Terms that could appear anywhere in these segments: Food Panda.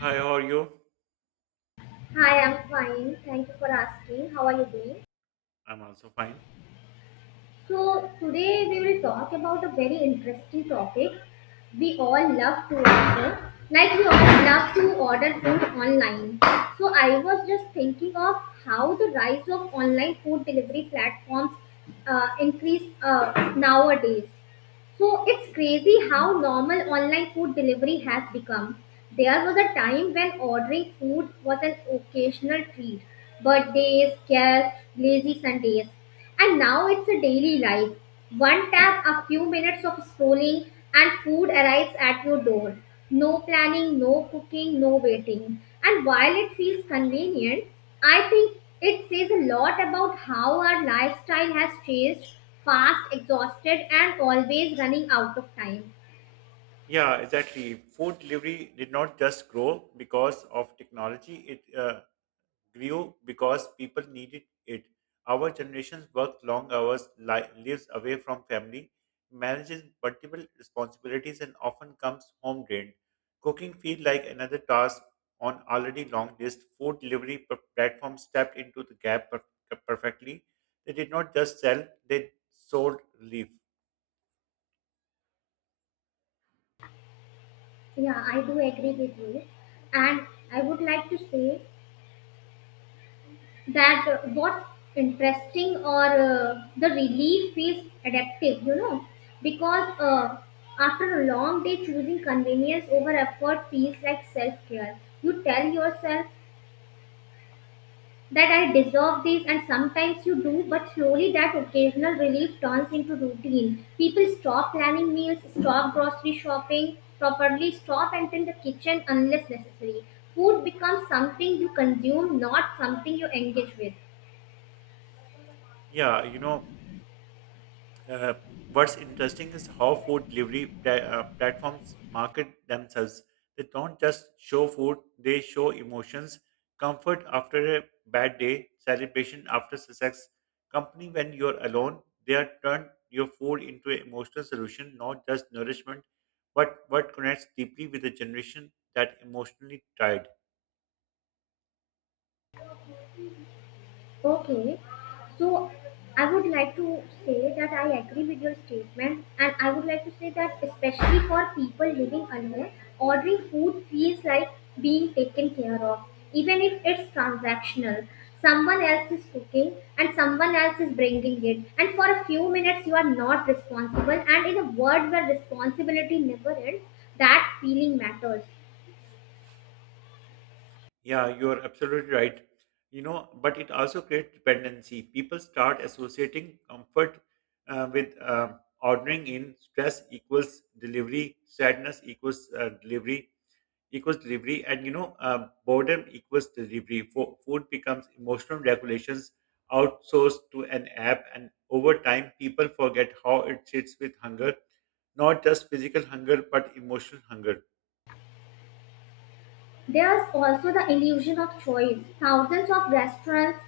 Hi, how are you? Hi, I'm fine. Thank you for asking. How are you doing? I'm also fine. So, today we will talk about a very interesting topic. We all love to order. Like, we all love to order food online. So, I was just thinking of how the rise of online food delivery platforms increased nowadays. So it's crazy how normal online food delivery has become. There was a time when ordering food was an occasional treat, birthdays, guests, lazy Sundays. And now it's a daily life. One tap, a few minutes of scrolling, and food arrives at your door. No planning, no cooking, no waiting. And while it feels convenient, I think it says a lot about how our lifestyle has changed fast, exhausted, and always running out of time. Yeah, exactly. Food delivery did not just grow because of technology. It grew because people needed it. Our generations worked long hours, lives away from family, manages multiple responsibilities, and often comes home drained. Cooking feels like another task on already long list. Food delivery platforms stepped into the gap perfectly. They did not just sell; they sold relief. Yeah, I do agree with you. And I would like to say that what's interesting or the relief is addictive, you know, because after a long day, choosing convenience over effort feels like self care. You tell yourself that I deserve this, and sometimes you do, but slowly that occasional relief turns into routine. People stop planning meals, stop grocery shopping properly, stop entering the kitchen unless necessary. Food becomes something you consume, not something you engage with. Yeah, you know. Uh, what's interesting is how food delivery platforms market themselves. They don't just show food, they show emotions, comfort after a bad day, celebration after success. Company when you're alone, they are turned your food into an emotional solution, not just nourishment, but what connects deeply with a generation that emotionally tired. Okay, so I would like to say that I agree with your statement, and I would like to say that, especially for people living alone, ordering food feels like being taken care of, even if it's transactional. Someone else is cooking and someone else is bringing it, and for a few minutes, you are not responsible. And in a world where responsibility never ends, that feeling matters. Yeah, you're absolutely right. You know, but it also creates dependency. People start associating comfort with ordering in stress equals delivery, sadness equals delivery, equals delivery, and boredom equals delivery. Food becomes emotional regulations outsourced to an app, and over time, people forget how it sits with hunger, not just physical hunger, but emotional hunger. There's also the illusion of choice. Thousands of restaurants,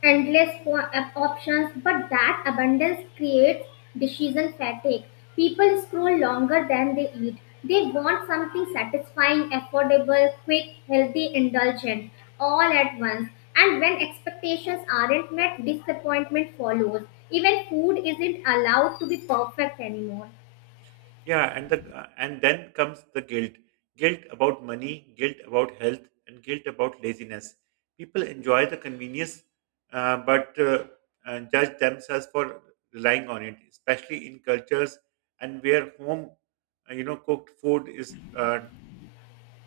endless options, but that abundance creates decision fatigue. People scroll longer than they eat. They want something satisfying, affordable, quick, healthy, indulgent, all at once. And when expectations aren't met, disappointment follows. Even food isn't allowed to be perfect anymore. Yeah, and then comes the guilt. Guilt about money, guilt about health, and guilt about laziness. People enjoy the convenience, but judge themselves for relying on it, especially in cultures and where home, cooked food is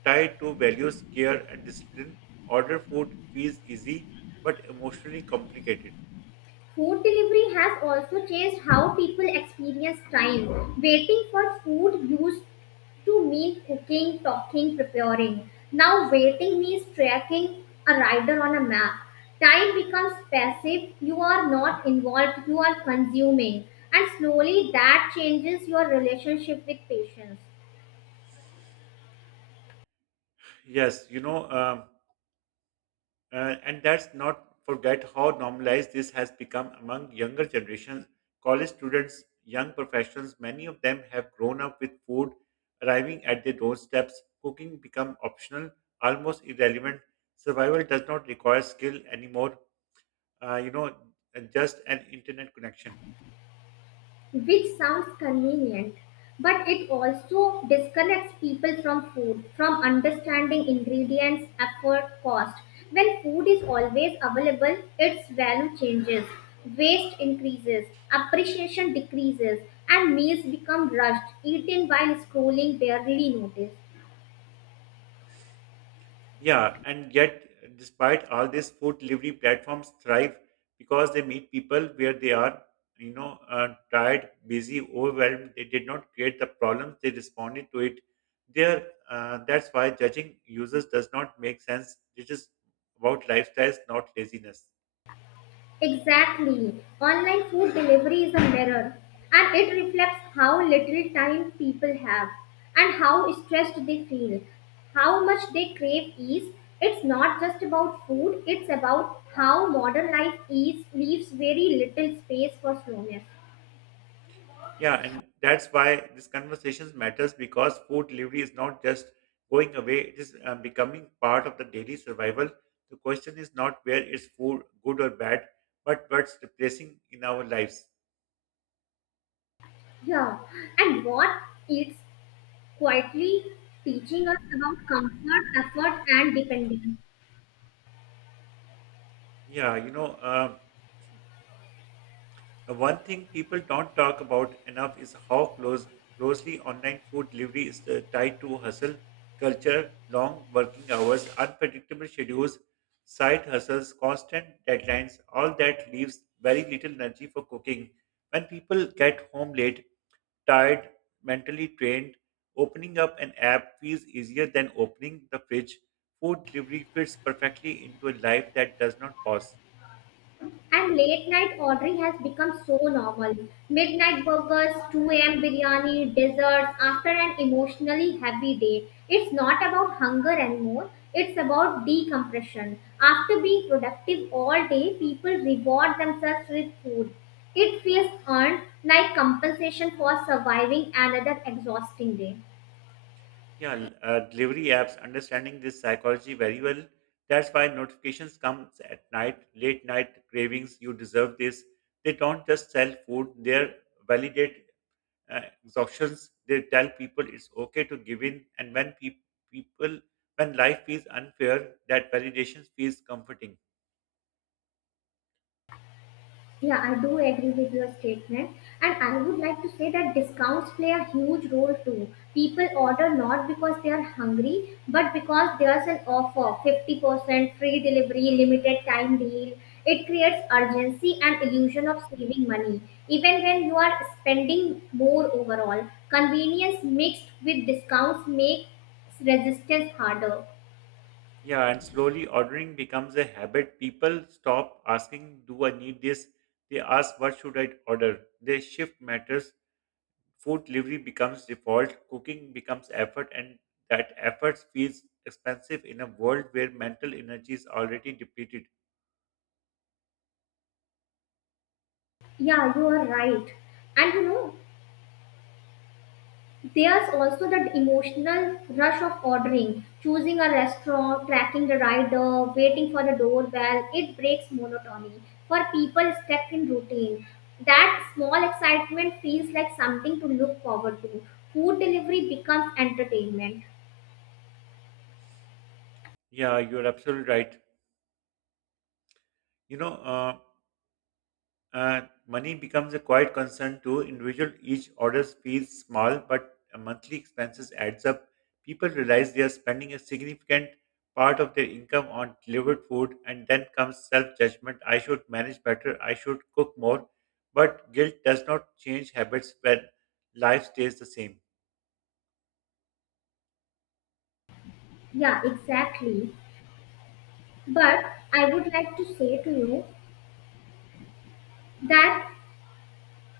tied to values, care, and discipline. Order food feels easy, but emotionally complicated. Food delivery has also changed how people experience time. Waiting for food used to mean cooking, talking, preparing. Now, waiting means tracking a rider on a map. Time becomes passive, you are not involved, you are consuming, and slowly that changes your relationship with patience. Yes, you know. And that's not forget how normalized this has become among younger generations. College students, young professionals, many of them have grown up with food arriving at their doorsteps. Cooking become optional, almost irrelevant. Survival does not require skill anymore. Uh, you know, and just an internet connection. Which sounds convenient, but it also disconnects people from food, from understanding ingredients, effort, cost. When food is always available, its value changes, waste increases, appreciation decreases, and meals become rushed, eaten while scrolling barely noticed. Yeah, and yet, despite all this, food delivery platforms thrive because they meet people where they are, tired, busy, overwhelmed. They did not create the problems; they responded to it. That's why judging users does not make sense. It is about lifestyles, not laziness. Exactly. Online food delivery is a mirror and it reflects how little time people have and how stressed they feel, how much they crave ease. It's not just about food, it's about how modern life eats leaves very little space for slowness. Yeah, and that's why this conversations matters because food delivery is not just going away; it is becoming part of the daily survival. The question is not where is food good or bad, but what's replacing in our lives. Yeah, and what it's quietly teaching us about comfort, effort, and dependence. Yeah, you know. One thing people don't talk about enough is how closely online food delivery is tied to hustle culture, long working hours, unpredictable schedules, side hustles, constant deadlines. All that leaves very little energy for cooking. When people get home late, tired, mentally drained, opening up an app feels easier than opening the fridge. Food delivery fits perfectly into a life that does not pause. And late night ordering has become so normal. Midnight burgers, 2 a.m. biryani, desserts after an emotionally heavy day. It's not about hunger anymore, it's about decompression. After being productive all day, people reward themselves with food. It feels earned like compensation for surviving another exhausting day. Yeah, delivery apps understanding this psychology very well. That's why notifications comes at night, late night cravings. You deserve this. They don't just sell food; they are validate exhaustions. They tell people it's okay to give in, and when peop people when life feels unfair, that validation feels comforting. Yeah, I do agree with your statement. And I would like to say that discounts play a huge role too. People order not because they are hungry, but because there's an offer 50% free delivery, limited time deal. It creates urgency and illusion of saving money. Even when you are spending more overall, convenience mixed with discounts makes resistance harder. Yeah, and slowly ordering becomes a habit. People stop asking, "Do I need this?" They ask, "What should I order?" They shift matters food delivery becomes default, cooking becomes effort, and that effort feels expensive in a world where mental energy is already depleted. Yeah, you are right. And you know, there's also that emotional rush of ordering, choosing a restaurant, tracking the rider, waiting for the doorbell. It breaks monotony. For people stuck in routine, that small excitement feels like something to look forward to. Food delivery becomes entertainment. Yeah, you're absolutely right. You know, uh, Uh, Money becomes a quiet concern too. Individual each orders feels small, but monthly expenses adds up. People realize they are spending a significant part of their income on delivered food, and then comes self-judgment. I should manage better. I should cook more. But guilt does not change habits when life stays the same. Yeah, exactly. But I would like to say to you that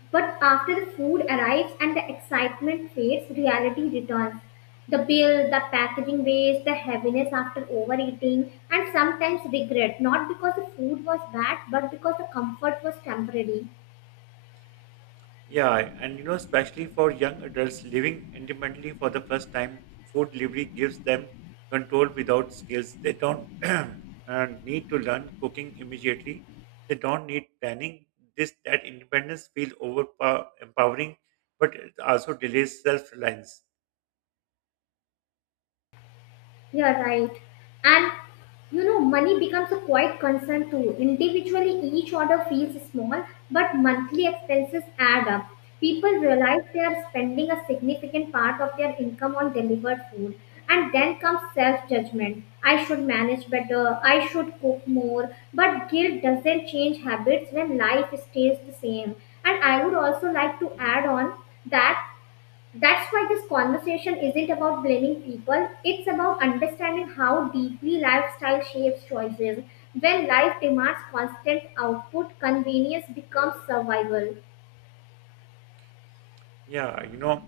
but after the food arrives and the excitement fades, reality returns. The bill, the packaging waste, the heaviness after overeating, and sometimes regret, not because the food was bad, but because the comfort was temporary. Yeah, and you know, especially for young adults living independently for the first time, food delivery gives them control without skills. They don't need to learn cooking immediately. They don't need planning. This that independence feel over empowering, but it also delays self reliance. Yeah, right. And you know, money becomes a quiet concern too. Individually, each order feels small, but monthly expenses add up. People realize they are spending a significant part of their income on delivered food. And then comes self judgment. I should manage better. I should cook more. But guilt doesn't change habits when life stays the same. And I would also like to add on that that's why this conversation isn't about blaming people, it's about understanding how deeply lifestyle shapes choices. When life demands constant output, convenience becomes survival. Yeah, you know.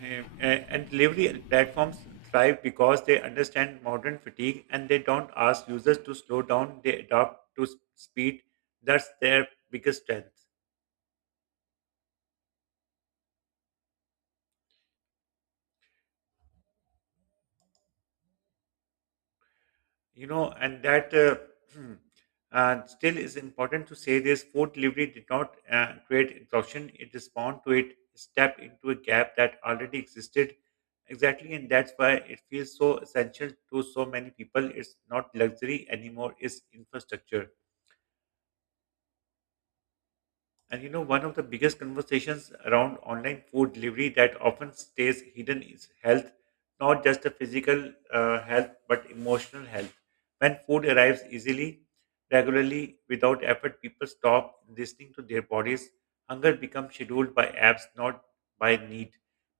Um, And delivery platforms thrive because they understand modern fatigue and they don't ask users to slow down. They adapt to speed. That's their biggest strength, you know. And that still is important to say this: food delivery did not create exhaustion; it responded to it, stepped into a gap that already existed. Exactly, and that's why it feels so essential to so many people. It's not luxury anymore; it's infrastructure. And you know, one of the biggest conversations around online food delivery that often stays hidden is health, not just the physical health, but emotional health. When food arrives easily, regularly, without effort, people stop listening to their bodies. Hunger becomes scheduled by apps, not by need.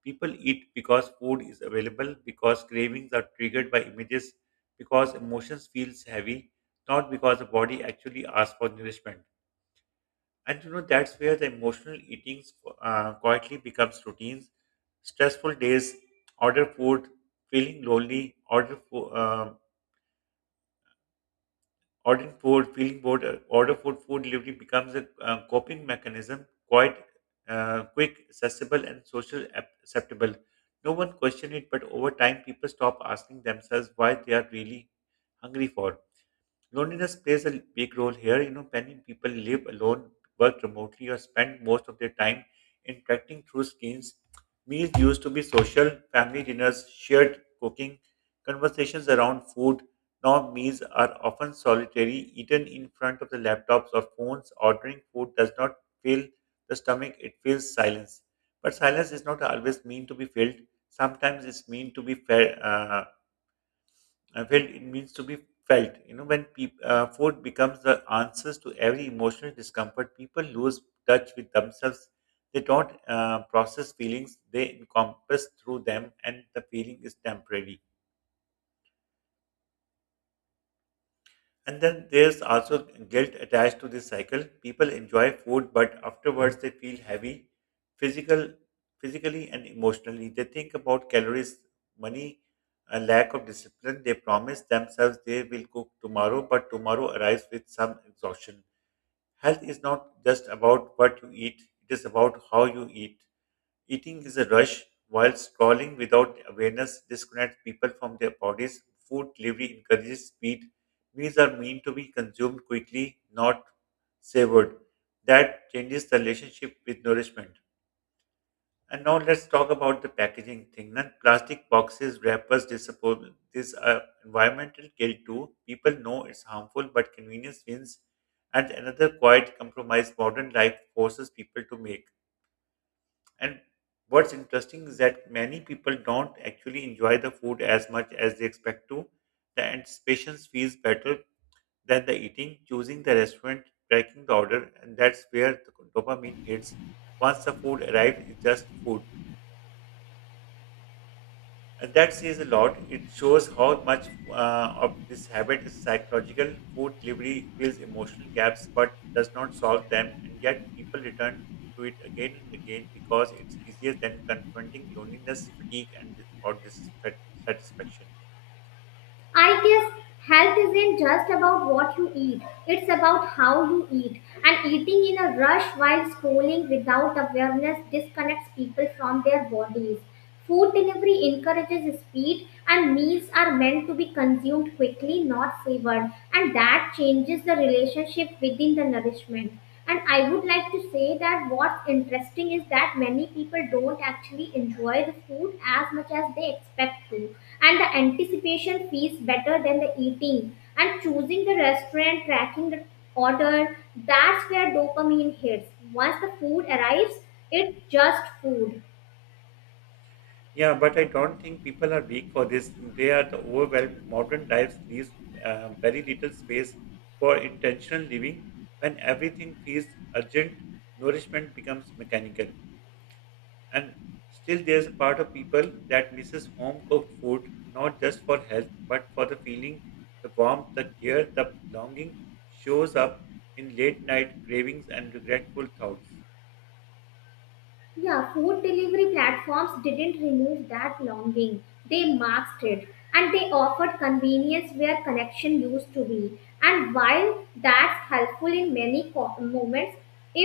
People eat because food is available, because cravings are triggered by images, because emotions feels heavy, not because the body actually asks for nourishment. And you know, that's where the emotional eating quietly becomes routines. Stressful days, order food, feeling lonely, ordering food, feeling bored, order food, food delivery becomes a coping mechanism, quite quick, accessible, and social acceptable. No one questions it, but over time, people stop asking themselves why they are really hungry for. Loneliness plays a big role here. You know, many people live alone, work remotely, or spend most of their time interacting through screens. Meals used to be social, family dinners, shared cooking, conversations around food. Now, meals are often solitary, eaten in front of the laptops or phones. Ordering food does not fill the stomach, it fills silence. But silence is not always mean to be filled. Sometimes it's mean to be felt. I felt it means to be felt. You know, when peop food becomes the answers to every emotional discomfort, people lose touch with themselves. They don't process feelings; they encompass through them, and the feeling is temporary. And then there's also guilt attached to this cycle. People enjoy food, but afterwards they feel heavy, physical, physically and emotionally. They think about calories, money, a lack of discipline. They promise themselves they will cook tomorrow, but tomorrow arrives with some exhaustion. Health is not just about what you eat, it is about how you eat. Eating is a rush, while scrolling without awareness disconnects people from their bodies. Food delivery encourages speed. Meals are meant to be consumed quickly, not savored. That changes the relationship with nourishment. And now let's talk about the packaging thing. Then plastic boxes, wrappers, disposable. These are environmental guilt too. People know it's harmful, but convenience wins. And another quiet compromise modern life forces people to make. And what's interesting is that many people don't actually enjoy the food as much as they expect to. The anticipation feels better than the eating, choosing the restaurant, tracking the order, and that's where the dopamine hits. Once the food arrives, it's just food. And that says a lot. It shows how much of this habit is psychological. Food delivery fills emotional gaps but does not solve them, and yet people return to it again and again because it's easier than confronting loneliness, fatigue, and or dissatisfaction. I guess health isn't just about what you eat, it's about how you eat. And eating in a rush while scrolling without awareness disconnects people from their bodies. Food delivery encourages speed, and meals are meant to be consumed quickly, not savored. And that changes the relationship within the nourishment. And I would like to say that what's interesting is that many people don't actually enjoy the food as much as they expect to, and the anticipation feels better than the eating and choosing the restaurant, tracking the order. That's where dopamine hits. Once the food arrives, it's just food. Yeah, but I don't think people are weak for this. They are the overwhelmed. Modern lives leaves very little space for intentional living. When everything feels urgent, nourishment becomes mechanical. And still, there's a part of people that misses home cooked food, not just for health, but for the feeling, the warmth, the care, the longing shows up in late night cravings and regretful thoughts. Yeah, food delivery platforms didn't remove that longing, they masked it, and they offered convenience where connection used to be, and while that's helpful in many moments,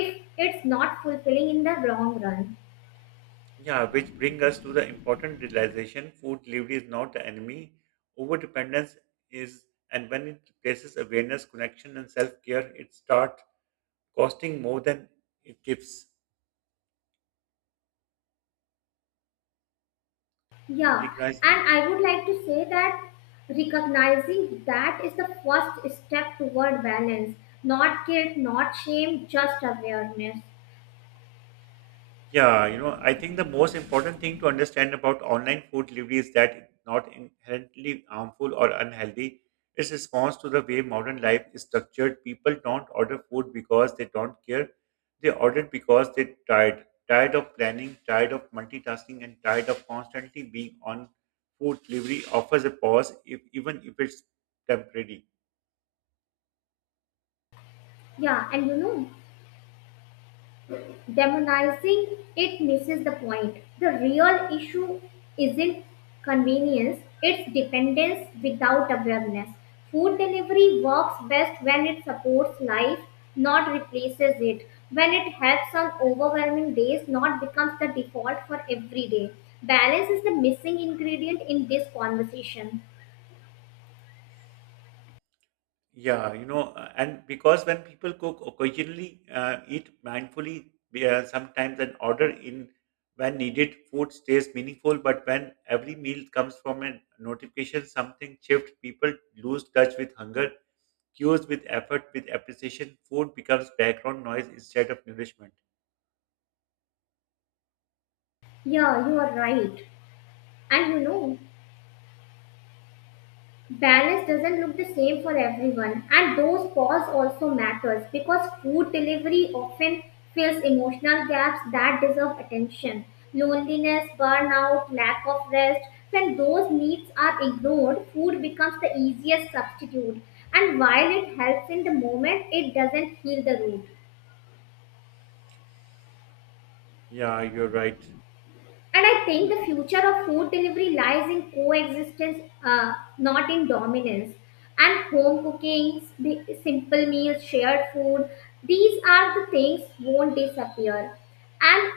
if it's not fulfilling in the long run. Yeah, which bring us to the important realization food delivery is not the enemy. Over dependence is, and when it replaces awareness, connection, and self care, it starts costing more than it gives. And Yeah, recognize. and I would like to say that recognizing that is the first step toward balance. Not guilt, not shame, just awareness. Yeah, you know, I think the most important thing to understand about online food delivery is that it's not inherently harmful or unhealthy. It's response to the way modern life is structured. People don't order food because they don't care. They order because they're tired, tired of planning, tired of multitasking, and tired of constantly being on. Food delivery offers a pause, if even if it's temporary. Yeah, and you know, demonizing it misses the point. The real issue isn't convenience, it's dependence without awareness. Food delivery works best when it supports life, not replaces it. When it helps on overwhelming days, not becomes the default for every day. Balance is the missing ingredient in this conversation. Yeah, you know, and because when people cook occasionally, eat mindfully, we are sometimes an order in when needed, food stays meaningful. But when every meal comes from a notification, something shifts, people lose touch with hunger, cues with effort, with appreciation. Food becomes background noise instead of nourishment. Yeah, you are right. And you know, balance doesn't look the same for everyone, and those pause also matters because food delivery often fills emotional gaps that deserve attention, loneliness, burnout, lack of rest. When those needs are ignored, food becomes the easiest substitute, and while it helps in the moment, it doesn't heal the root. Yeah, you're right. And I think the future of food delivery lies in coexistence, not in dominance. And home cooking, the simple meals, shared food, these are the things won't disappear. And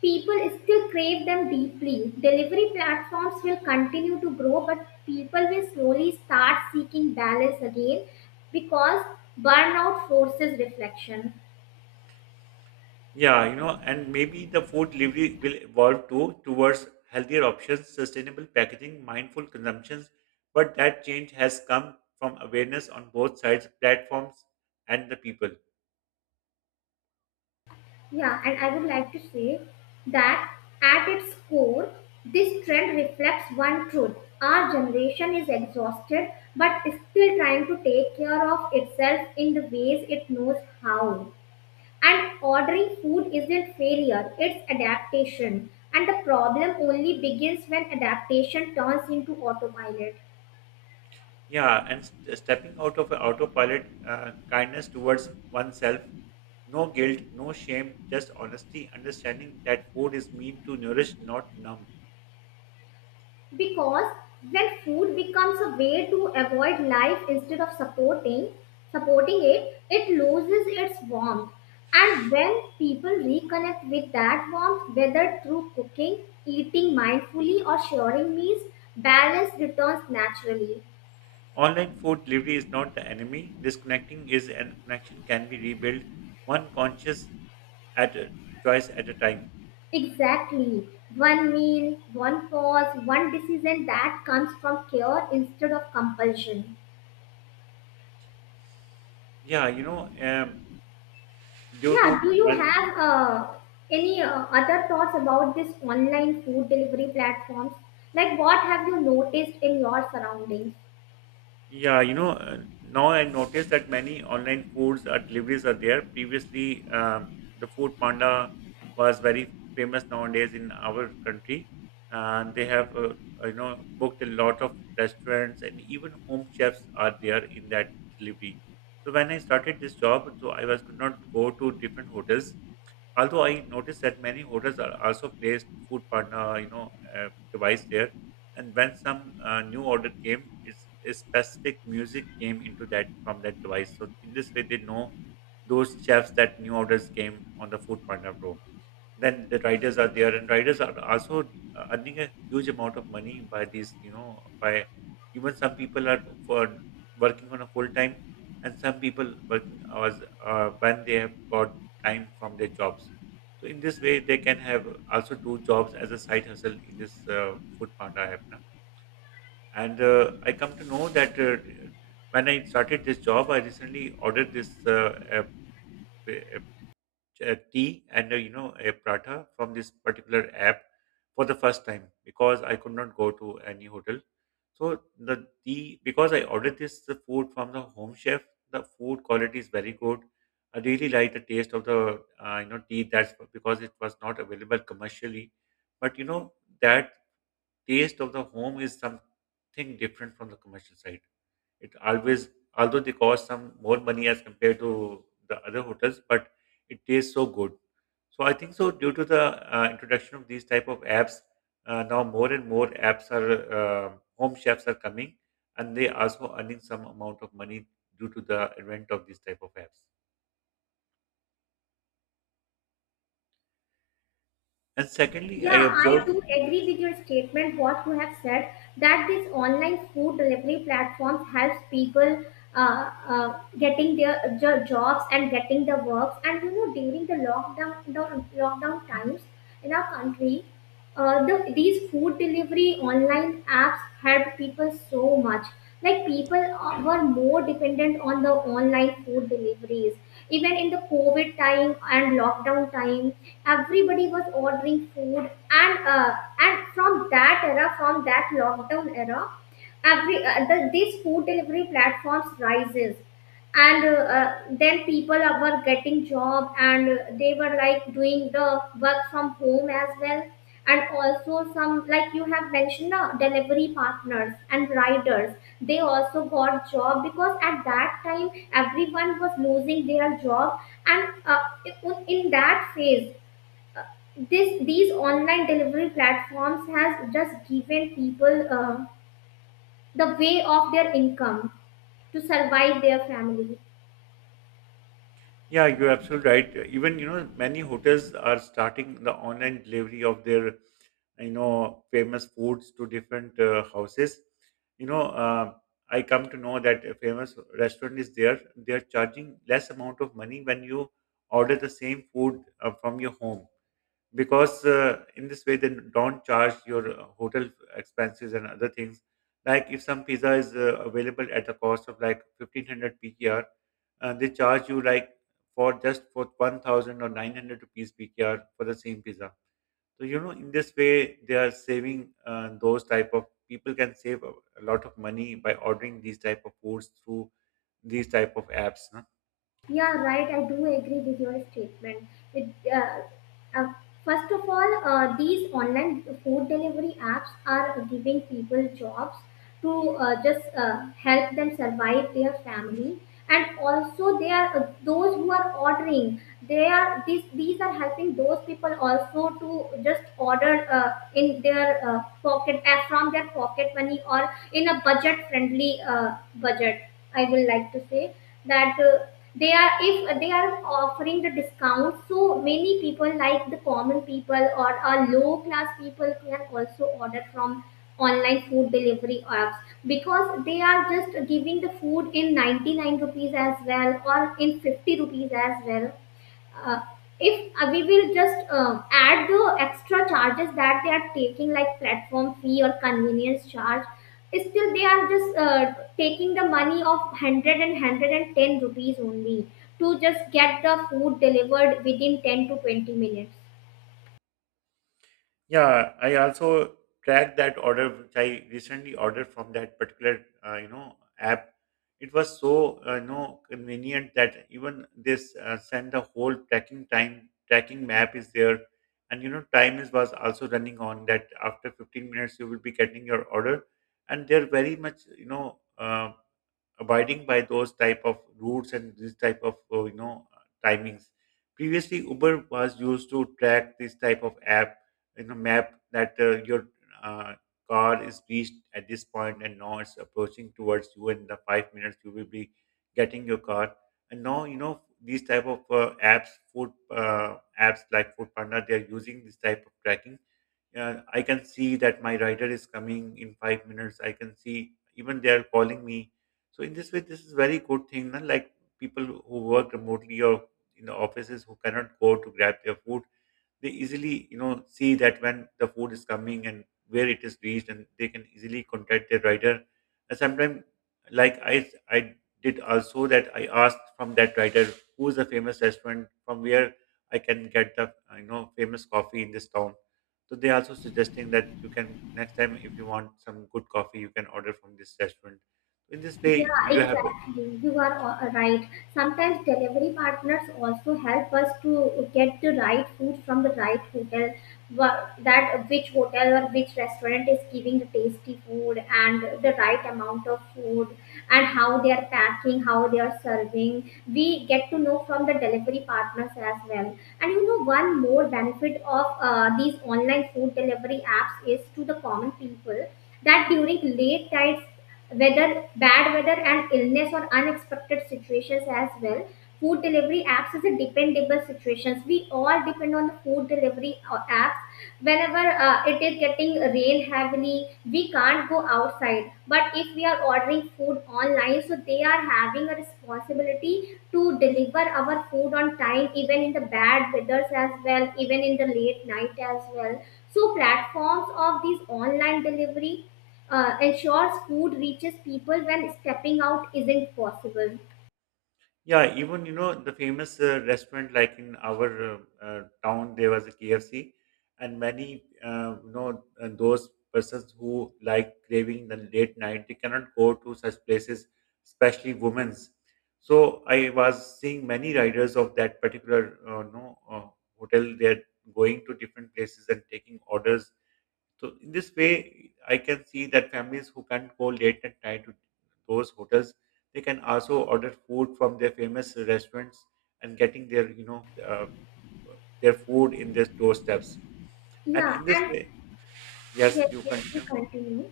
people still crave them deeply. Delivery platforms will continue to grow, but people will slowly start seeking balance again because burnout forces reflection. Yeah, you know, and maybe the food delivery will evolve too towards healthier options, sustainable packaging, mindful consumptions. But that change has come from awareness on both sides, platforms and the people. Yeah, and I would like to say that at its core, this trend reflects one truth. Our generation is exhausted but is still trying to take care of itself in the ways it knows how. And ordering food isn't failure, it's adaptation. And the problem only begins when adaptation turns into autopilot. Yeah, and stepping out of a autopilot, kindness towards oneself, no guilt, no shame, just honesty, understanding that food is meant to nourish, not numb. Because when food becomes a way to avoid life instead of supporting it, it loses its warmth. And when people reconnect with that warmth, whether through cooking, eating mindfully, or sharing meals, balance returns naturally. Online food delivery is not the enemy. Disconnecting is an connection can be rebuilt. One conscious at a- twice at a time. Exactly. One meal, one pause, one decision that comes from care instead of compulsion. Yeah, due to Yeah, do you when. have any other thoughts about this online food delivery platforms? Like, what have you noticed in your surroundings? Yeah, now I noticed that many online foods or deliveries are there. Previously, the Food Panda was very famous nowadays in our country. And they have, booked a lot of restaurants, and even home chefs are there in that delivery. So when I started this job, so I was could not go to different hotels. Although I noticed that many hotels are also placed Food Panda, device there. And when some new order came, it's a specific music came into that from that device, so in this way they know those chefs that new orders came on the food panda pro. Then the riders are there, and riders are also earning a huge amount of money by these, by even some people are for working on a full time, and some people working hours when they have got time from their jobs. So in this way they can have also do jobs as a side hustle in this food panda app, na? And I come to know that when I started this job, I recently ordered this a- a tea and a prata from this particular app for the first time because I could not go to any hotel. So the tea, because I ordered this the food from the home chef, the food quality is very good. I really like the taste of the tea. That's because it was not available commercially, but that taste of the home is something different from the commercial side. It always, although they cost some more money as compared to the other hotels, but it tastes so good. So I think so due to the introduction of these type of apps, now more and more apps are home chefs are coming, and they also earning some amount of money due to the advent of these type of apps. And secondly, I Yeah, I observed. do agree with your statement. What you have said that this online food delivery platforms helps people getting their jobs and getting the works. And you know, during the lockdown times in our country, these food delivery online apps helped people so much. Like people were more dependent on the online food deliveries. Even in the COVID time and lockdown time, everybody was ordering food, and uh, and from that era, from that lockdown era, these food delivery platforms rises, and then people were getting job, and they were like doing the work from home as well, and also some, like you have mentioned, the delivery partners and riders, they also got job because at that time everyone was losing their job, and in that phase this these online delivery platforms has just given people the way of their income to survive their family. Yeah, you're absolutely right. Even, many hotels are starting the online delivery of their, famous foods to different houses. You know, uh, I come to know that a famous restaurant is there. They are charging less amount of money when you order the same food from your home, because in this way they don't charge your hotel expenses and other things. Like if some pizza is available at a cost of like 1500 PKR, they charge you like for just for 1000 or 900 rupees PKR for the same pizza. So in this way they are saving, those type of people can save a lot of money by ordering these type of foods through these type of apps. Yeah, right. I do agree with your statement. It, uh, uh, First of all, these online food delivery apps are giving people jobs to just help them survive their family, and also they are those who are ordering. They are, these are helping those people also to just order in their pocket, from their pocket money or in a budget friendly budget. I will like to say that. They are, if they are offering the discount, so many people like the common people or a low class people can also order from online food delivery apps because they are just giving the food in 99 rupees as well or in 50 rupees as well. Uh, if uh, we will just add the extra charges that they are taking like platform fee or convenience charge, still they are just taking the money of 100 rupees only to just get the food delivered within 10 to 20 minutes. Yeah, I also tracked that order which I recently ordered from that particular app. It was so convenient that even this send the whole tracking time tracking map is there, and time is was also running on that. After 15 minutes, you will be getting your order, and they're very much abiding by those type of routes and this type of timings. Previously, Uber was used to track this type of app, map, that your uh, car is reached at this point, and now it's approaching towards you, and in the 5 minutes you will be getting your car. And now these type of apps food apps like foodpanda, they are using this type of tracking. I can see that my rider is coming in 5 minutes. I can see, even they are calling me. So in this way this is very good thing, na? Like people who work remotely or in the offices who cannot go to grab their food, they easily see that when the food is coming and where it is reached, and they can easily contact their rider. And sometimes, like I did also that, I asked from that rider who is the famous restaurant from where I can get the famous coffee in this town. So they also suggesting that you can, next time, if you want some good coffee, you can order from this restaurant. In this Yeah, way you have. exactly. You are all right. Sometimes delivery partners also help us to get the right food from the right hotel, that which hotel or which restaurant is giving the tasty food and the right amount of food, and how they are packing, how they are serving. We get to know from the delivery partners as well. And you know, one more benefit of these online food delivery apps is to the common people that during late nights, weather, bad weather, and illness or unexpected situations as well. Food delivery apps is a dependable situations. We all depend on the food delivery apps. Whenever it is getting rain heavily, we can't go outside, but if we are ordering food online, so they are having a responsibility to deliver our food on time even in the bad weathers as well, even in the late night as well. So platforms of these online delivery ensures food reaches people when stepping out isn't possible. Yeah, even the famous restaurant, like in our town, there was a KFC, and many those persons who like craving the late night, they cannot go to such places, especially women's. So I was seeing many riders of that particular no hotel. They're going to different places and taking orders. So in this way, I can see that families who can't go late at night to those hotels, they can also order food from their famous restaurants, and getting their you know their food in their doorsteps. And Yeah, in this and way, yes, yes, you yes, you continue. continue.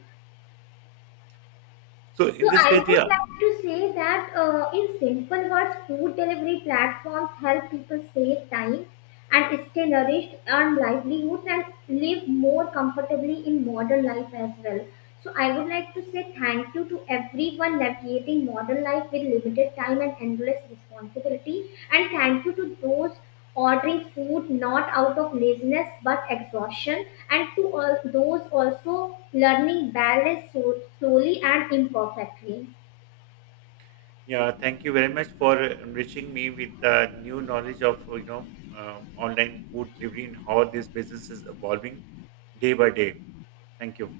So So in this I way, they. would like to say that in simple words, food delivery platforms help people save time and stay nourished, earn livelihoods, and live more comfortably in modern life as well. So I would like to say thank you to everyone navigating modern life with limited time and endless responsibility, and thank you to those ordering food not out of laziness but exhaustion, and to all those also learning balance so slowly and imperfectly. Yeah, thank you very much for enriching me with the new knowledge of online food delivery and how this business is evolving day by day. Thank you.